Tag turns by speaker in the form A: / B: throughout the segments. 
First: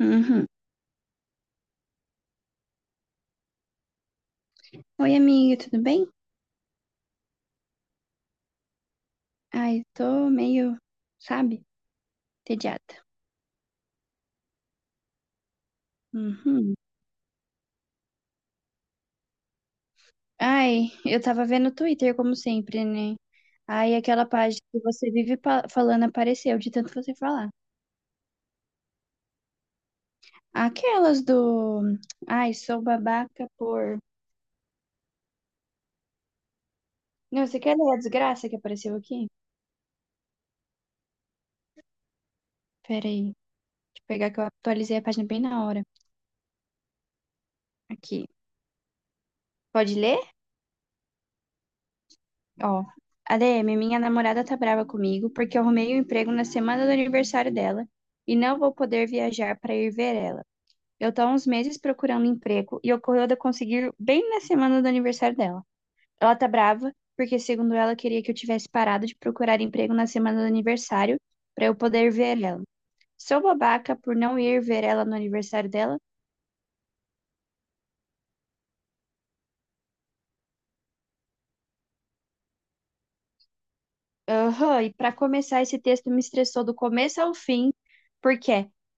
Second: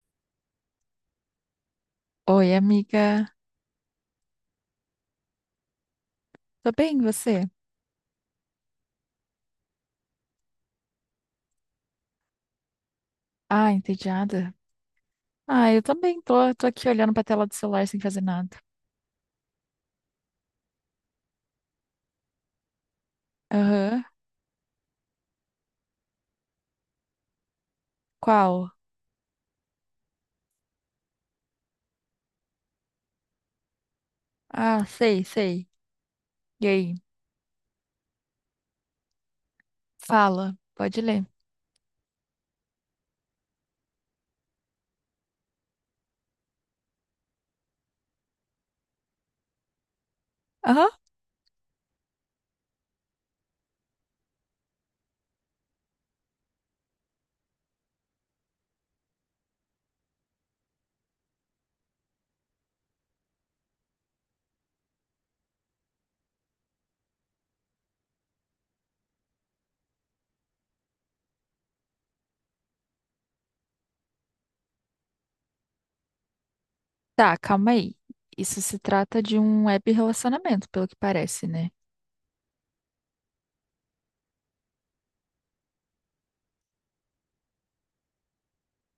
A: Uhum.
B: Oi, amiga.
A: Oi, amiga, tudo bem?
B: Tô bem, e você?
A: Ai, tô meio, sabe, entediada.
B: Ah, entediada. Ah, eu também tô
A: Uhum.
B: aqui olhando pra tela do celular sem fazer nada.
A: Ai, eu tava vendo o Twitter, como sempre, né? Ai,
B: Aham.
A: aquela página que você vive falando apareceu, de tanto você falar.
B: Qual?
A: Aquelas do. Ai, sou babaca por.
B: Ah, sei, sei. E aí?
A: Não, você quer ler a desgraça que apareceu aqui?
B: Fala, pode ler.
A: Peraí, deixa eu pegar que eu atualizei a página bem na hora. Aqui. Pode ler?
B: Aham.
A: Ó, ADM, minha namorada tá brava comigo porque eu arrumei um emprego na semana do aniversário dela e não vou poder viajar pra ir ver ela. Eu tô há uns meses procurando emprego e ocorreu de eu conseguir bem na semana do aniversário dela. Ela tá brava porque, segundo ela, queria que eu tivesse parado de procurar emprego na semana do aniversário pra eu poder ver ela. Sou babaca por não ir ver ela no aniversário dela?
B: Tá, calma aí. Isso se trata de um web relacionamento, pelo que parece, né?
A: Aham, e para começar, esse texto me estressou do começo ao fim, porque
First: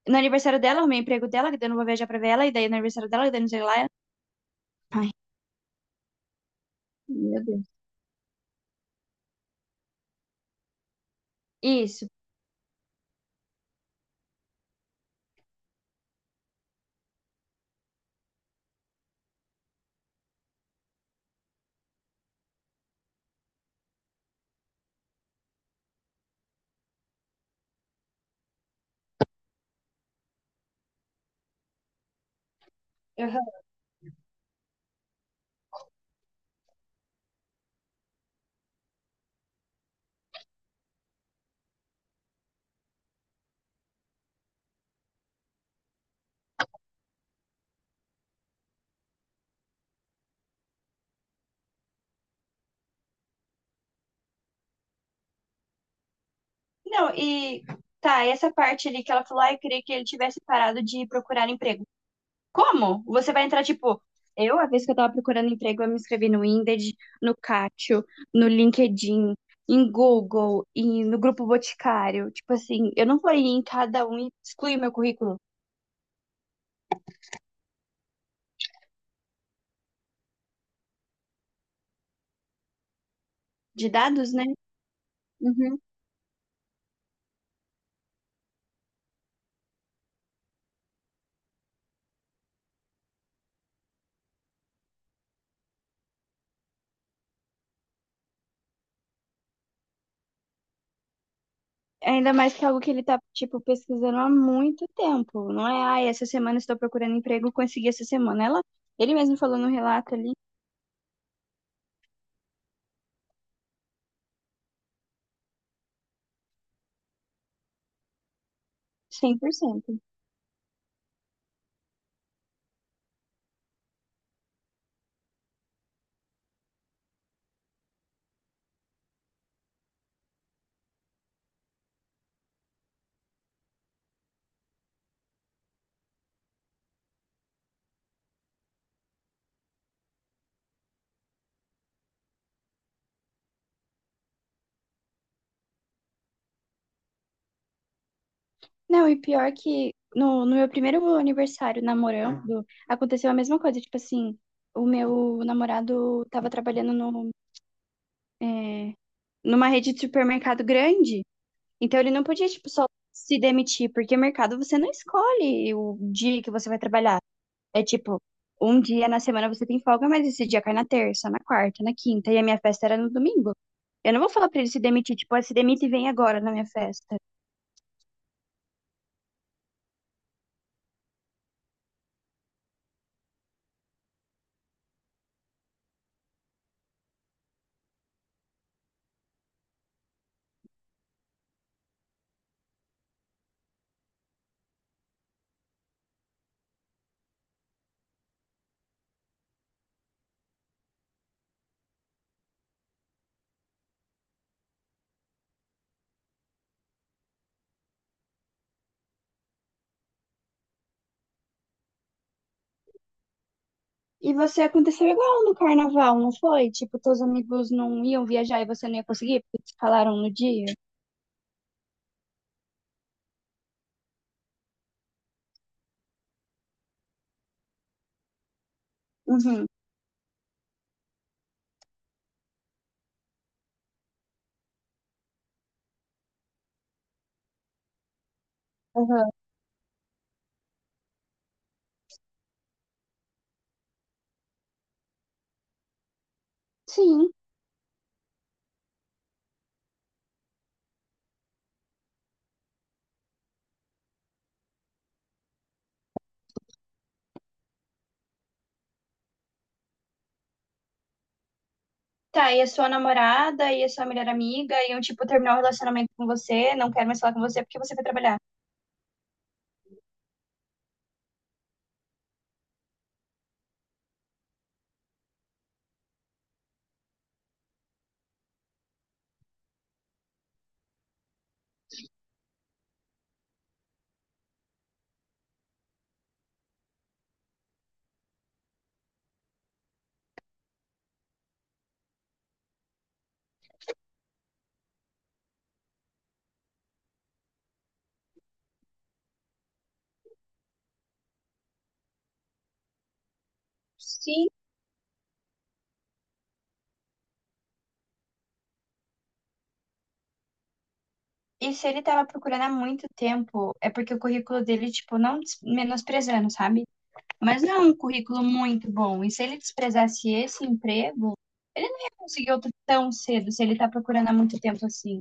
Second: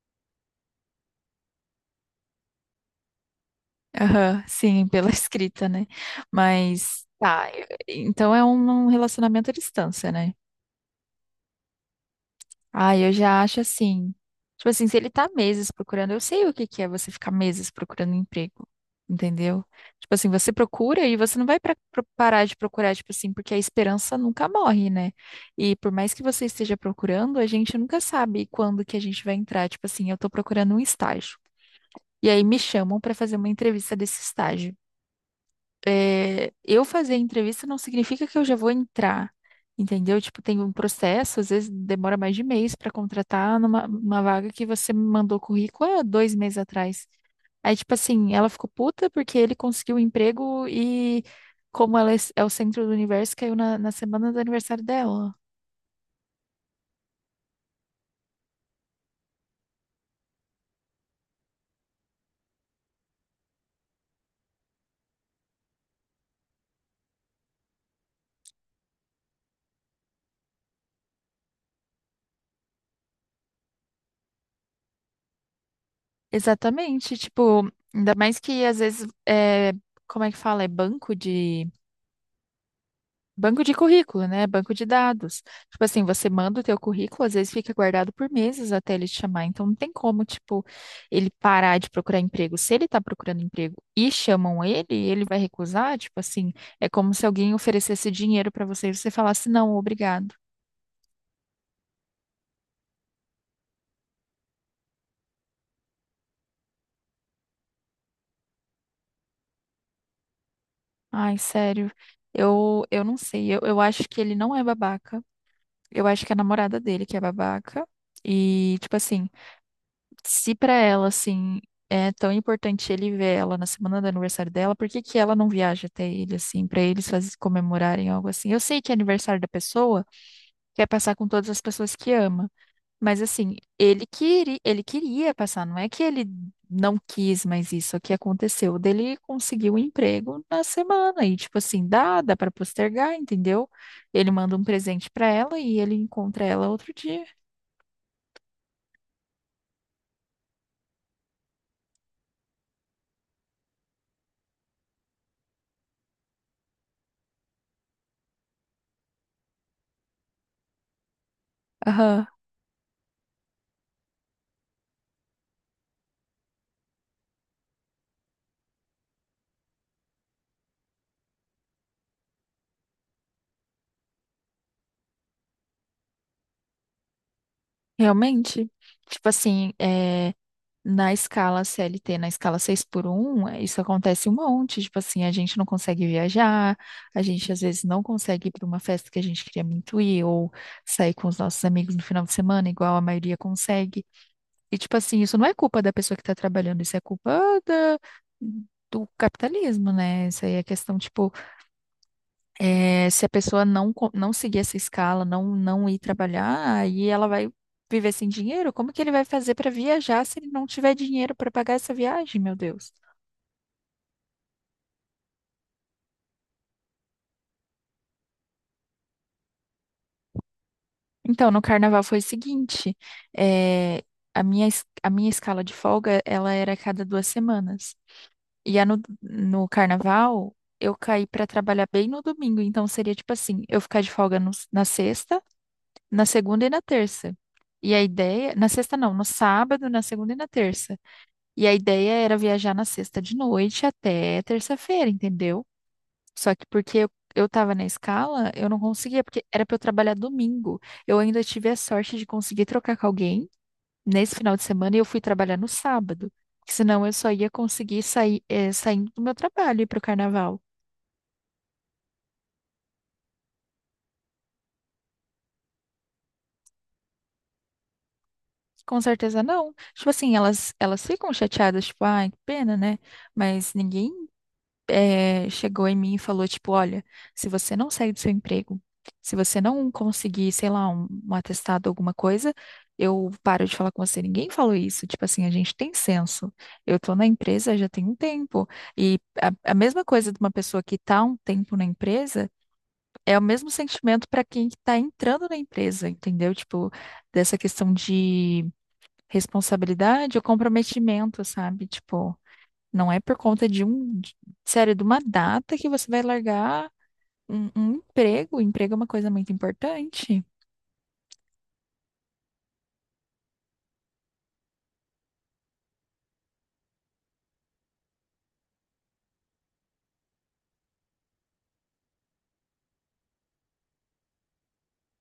A: no aniversário dela, eu arrumei emprego dela, que daí eu não vou viajar pra ver ela, e daí no aniversário dela, que daí não sei lá.
B: Aham, sim, pela
A: Ai,
B: escrita, né? Mas,
A: meu
B: tá,
A: Deus.
B: então é um relacionamento à distância, né?
A: Isso.
B: Ah, eu já acho assim. Tipo assim, se ele tá meses procurando, eu sei o que que é você ficar meses procurando emprego, entendeu? Tipo assim, você procura e você não vai parar de procurar, tipo assim, porque a esperança nunca morre, né? E por mais que você esteja procurando, a gente nunca sabe quando que a gente vai entrar. Tipo assim, eu tô procurando um estágio. E aí me chamam pra fazer uma
A: Aham.
B: entrevista desse estágio. Eu fazer entrevista não significa que eu já vou entrar, entendeu? Tipo, tem um processo, às vezes demora mais de mês para contratar numa uma vaga que você me mandou currículo há 2 meses atrás. Aí, tipo assim, ela ficou puta porque ele conseguiu um emprego e, como ela é o centro do universo, caiu na semana do aniversário dela.
A: Não, e tá, essa parte ali que ela falou, ah, eu queria que ele tivesse parado de procurar emprego. Como? Você vai entrar, tipo, eu, a vez que eu tava procurando emprego, eu me inscrevi no Indeed, no Catio, no LinkedIn, em Google e no Grupo Boticário. Tipo assim, eu não vou ir em cada um e excluir meu currículo.
B: Exatamente, tipo, ainda mais que às vezes, como é que fala? Banco de
A: De
B: currículo,
A: dados, né?
B: né? Banco de dados.
A: Uhum.
B: Tipo assim, você manda o teu currículo, às vezes fica guardado por meses até ele te chamar. Então não tem como, tipo, ele parar de procurar emprego. Se ele tá procurando emprego e chamam ele, ele vai recusar, tipo assim, é como se alguém oferecesse dinheiro pra você e você falasse não, obrigado.
A: Ainda mais que é algo que ele tá, tipo, pesquisando há muito tempo. Não é, ai, essa semana estou procurando emprego, consegui essa semana. Ele mesmo falou no relato ali,
B: Ai, sério. Eu não sei. Eu acho que ele não é babaca. Eu acho que é a namorada dele que é babaca. E, tipo assim,
A: 100%.
B: se para ela, assim, é tão importante ele ver ela na semana do aniversário dela, por que que ela não viaja até ele, assim, para eles comemorarem algo assim? Eu sei que é aniversário da pessoa, quer passar com todas as pessoas que ama, mas assim, ele queria passar, não é que ele não quis mas isso, é que aconteceu dele conseguiu um emprego na semana e tipo assim, dá para postergar, entendeu? Ele manda um presente para ela e ele encontra ela outro dia.
A: Não, e pior que no meu primeiro aniversário namorando, aconteceu a mesma coisa. Tipo assim, o meu namorado tava trabalhando no, é, numa rede de supermercado grande, então ele não
B: Aham,
A: podia, tipo, só se demitir, porque mercado você não escolhe o dia que você vai trabalhar. É tipo, um dia na semana você tem folga, mas esse dia cai na terça, na quarta, na quinta. E a minha festa era no domingo. Eu não vou falar pra ele se demitir, tipo, "Ah, se demite e vem agora na minha festa.
B: realmente. Tipo assim, na escala CLT, na escala 6x1, isso acontece um monte. Tipo assim, a gente não consegue viajar, a gente às vezes não consegue ir para uma festa que a gente queria muito ir, ou sair com os nossos amigos no final de semana, igual a maioria consegue. E tipo assim, isso não é culpa da pessoa que está trabalhando, isso é culpa do capitalismo, né? Isso aí é questão, tipo, se a pessoa não, não seguir essa escala, não ir trabalhar, aí ela vai viver sem dinheiro? Como que ele vai fazer para viajar se ele não tiver dinheiro para pagar essa viagem, meu Deus?
A: E você aconteceu igual no carnaval, não foi? Tipo, teus amigos não iam viajar e você não ia conseguir porque te falaram no dia?
B: Então, no carnaval foi o seguinte, é, a minha escala de folga, ela era a cada 2 semanas. E a no,
A: Uhum,
B: no carnaval, eu caí para trabalhar bem no domingo, então seria tipo assim, eu ficar de folga na sexta, na segunda e na terça. E a ideia, na sexta não, no
A: uhum.
B: sábado, na segunda e na terça. E a ideia era viajar na sexta de noite até terça-feira, entendeu? Só que porque eu,
A: Sim.
B: eu tava na escala, eu não conseguia, porque era pra eu trabalhar domingo. Eu ainda tive a sorte de conseguir trocar com alguém nesse final de semana e eu fui trabalhar no sábado. Porque senão eu só ia conseguir sair, saindo do meu trabalho e ir pro carnaval.
A: Tá, e a sua namorada e a sua melhor amiga iam, tipo, terminar o relacionamento com você, não quero mais falar com você porque você vai trabalhar.
B: Com certeza não. Tipo assim, elas ficam chateadas, tipo, ai, que pena, né? Mas ninguém chegou em mim e falou, tipo, olha, se você não sair do seu emprego, se você não conseguir, sei lá, um atestado, alguma coisa, eu paro de falar com você. Ninguém falou isso. Tipo assim, a gente tem senso. Eu tô na empresa já tem um tempo. E a mesma coisa de uma pessoa que tá um tempo na empresa é o mesmo sentimento para quem tá entrando na empresa, entendeu? Tipo, dessa questão de responsabilidade ou comprometimento, sabe? Tipo. Não é por conta de
A: Sim.
B: sério, de uma data que você vai largar um emprego. O emprego é uma coisa muito importante.
A: E se ele tava procurando há muito tempo, é porque o currículo dele, tipo, não des- menosprezando, sabe? Mas não é um currículo muito bom. E se ele desprezasse esse emprego, ele não ia conseguir outro tão cedo, se ele tá procurando há muito tempo assim.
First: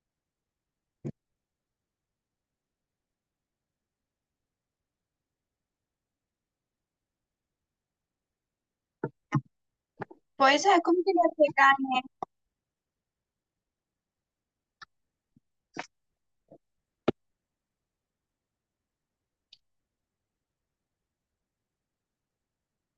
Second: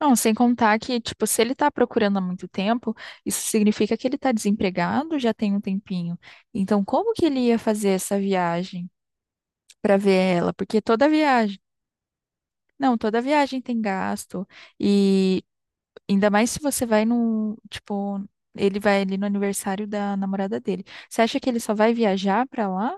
B: Não, sem contar que, tipo, se ele tá procurando há muito tempo, isso significa que ele tá desempregado já tem um tempinho. Então, como que ele ia fazer essa viagem para ver ela?
A: Pois é,
B: Porque
A: como
B: toda
A: que ele vai.
B: viagem, não, toda viagem tem gasto. E ainda mais se você vai no, tipo, ele vai ali no aniversário da namorada dele. Você acha que ele só vai viajar para lá?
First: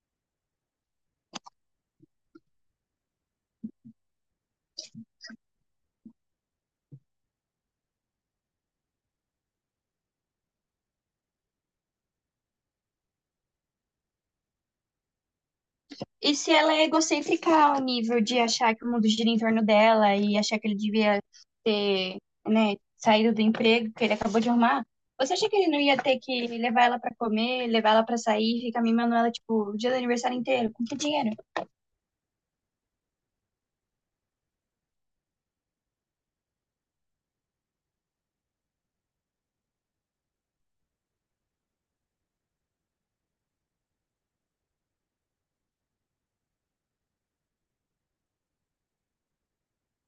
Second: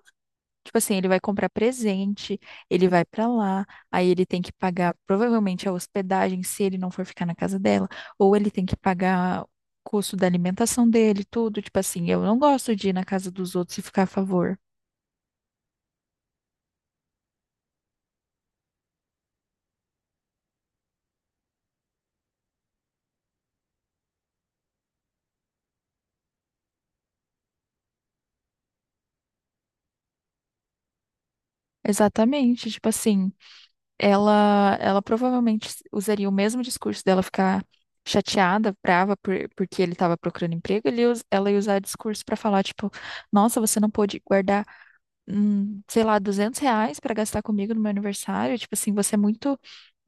B: Tipo assim, ele vai comprar presente, ele vai pra lá, aí ele tem que pagar provavelmente a hospedagem se ele não for ficar na casa dela, ou ele tem que pagar o custo da alimentação dele, tudo. Tipo assim, eu não gosto de ir na casa dos outros e ficar a favor.
A: E se ela é egocêntrica ao nível de achar que o mundo gira em torno dela e achar que ele devia ter, né, saído do emprego que ele acabou de arrumar, você acha que ele não ia ter que levar ela pra comer, levar ela pra sair, ficar mimando ela, tipo, o dia do aniversário inteiro, com que dinheiro?
B: Exatamente, tipo assim, ela provavelmente usaria o mesmo discurso dela ficar chateada, brava porque ele estava procurando emprego, ela ia usar discurso pra falar tipo, nossa, você não pôde guardar sei lá, R$ 200 pra gastar comigo no meu aniversário. Tipo assim, você é muito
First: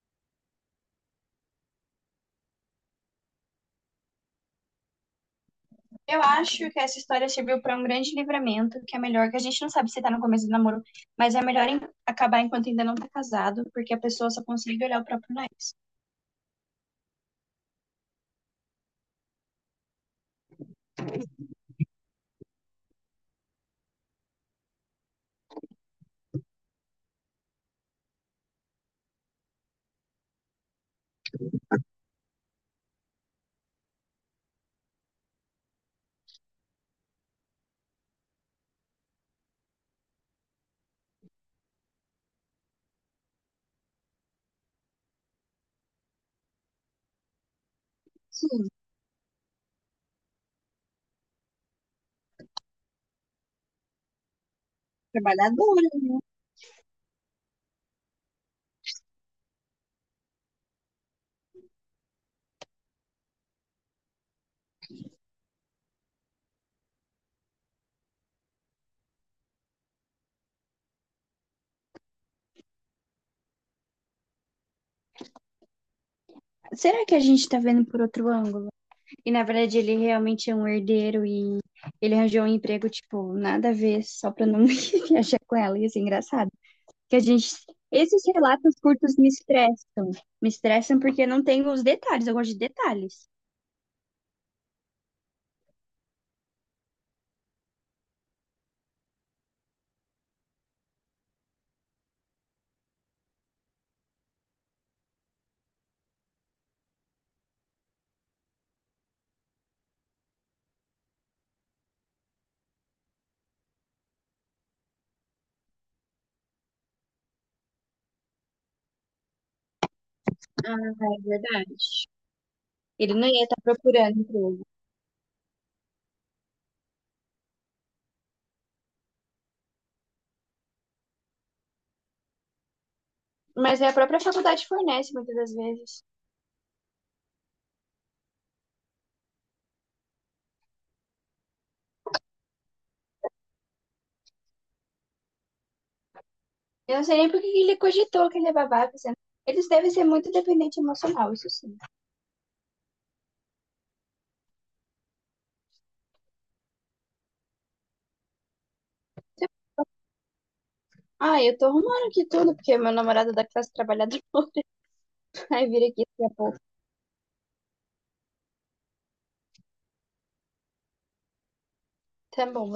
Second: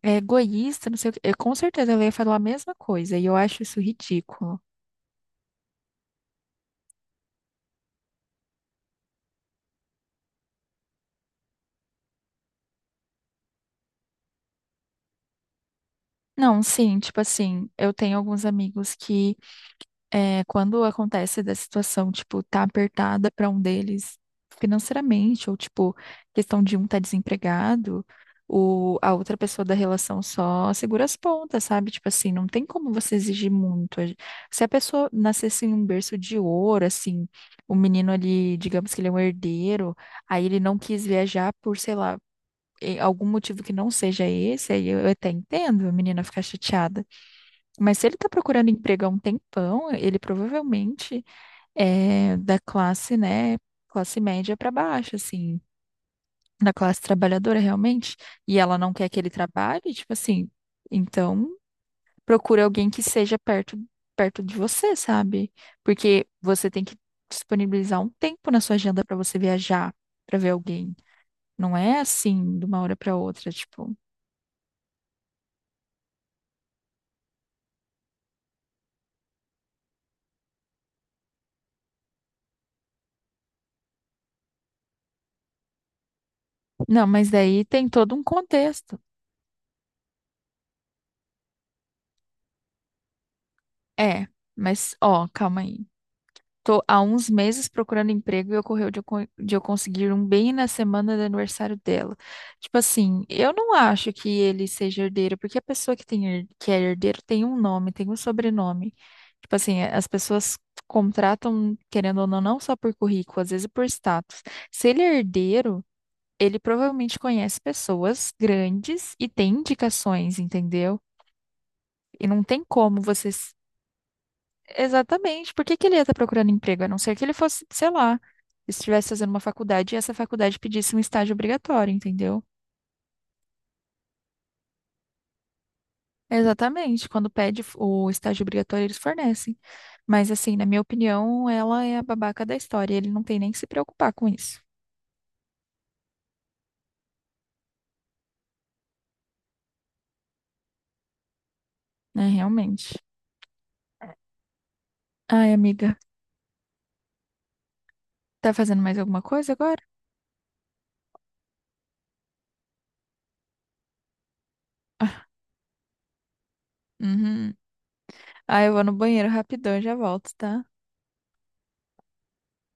B: egoísta, não sei o quê. Eu, com certeza ela ia falar a mesma coisa, e eu acho isso ridículo.
A: Eu acho que essa história serviu pra um grande livramento, que é melhor, que a gente não sabe se tá no começo do namoro, mas é melhor acabar enquanto ainda não tá casado, porque a pessoa só consegue olhar o próprio nariz.
B: Não, sim, tipo assim, eu tenho alguns amigos que quando acontece da situação, tipo, tá apertada para um deles financeiramente, ou tipo, questão de um tá desempregado, a outra pessoa da relação só segura as pontas, sabe? Tipo assim, não tem como você exigir muito. Se a pessoa nascesse em um berço de ouro, assim, o menino ali, digamos que ele é um herdeiro, aí ele não quis viajar por, sei lá, algum motivo que não seja esse, aí eu até entendo a menina ficar chateada. Mas se ele está
A: Sim,
B: procurando emprego há um tempão, ele provavelmente é da classe, né, classe média para baixo, assim,
A: trabalhadora, né?
B: da classe trabalhadora realmente, e ela não quer que ele trabalhe, tipo assim, então procure alguém que seja perto de você, sabe? Porque você tem que disponibilizar um tempo na sua agenda para você viajar, para ver alguém. Não é assim de uma hora para outra, tipo.
A: Será que a gente tá vendo por outro ângulo? E na verdade ele realmente é um herdeiro e ele arranjou um emprego, tipo, nada a ver, só pra não viajar com ela. E isso é engraçado.
B: Não,
A: Que a
B: mas
A: gente.
B: daí tem todo
A: Esses
B: um
A: relatos
B: contexto.
A: curtos me estressam. Me estressam porque não tem os detalhes, eu gosto de detalhes.
B: É, mas ó, calma aí. Tô há uns meses procurando emprego e ocorreu de de eu conseguir um bem na semana do aniversário dela. Tipo assim, eu não acho que ele seja herdeiro, porque a pessoa que que é herdeiro tem um nome, tem um sobrenome. Tipo assim, as pessoas contratam, querendo ou não, não só por currículo, às vezes por status. Se ele é herdeiro, ele provavelmente conhece pessoas grandes e tem indicações,
A: Ah,
B: entendeu?
A: é verdade.
B: E não tem como
A: Ele não
B: você.
A: ia estar procurando emprego.
B: Exatamente. Por que que ele ia estar procurando emprego? A não ser que ele fosse, sei lá, estivesse fazendo uma faculdade e essa faculdade pedisse um estágio obrigatório, entendeu?
A: Mas é a própria faculdade fornece muitas das vezes.
B: Exatamente. Quando pede o estágio obrigatório, eles fornecem. Mas, assim, na minha opinião, ela é a babaca da história. Ele não tem nem que se preocupar com isso,
A: Eu não sei nem por que ele cogitou que ele é babaca, sendo. Eles devem ser muito dependente emocional, isso sim.
B: né? Realmente. Ai, amiga, tá fazendo mais alguma coisa agora?
A: Ah, eu tô arrumando aqui tudo, porque meu namorado é da classe trabalhadora vai vir aqui daqui a pouco.
B: Uhum. Ah, eu vou no banheiro rapidão, já volto, tá?
A: Tamam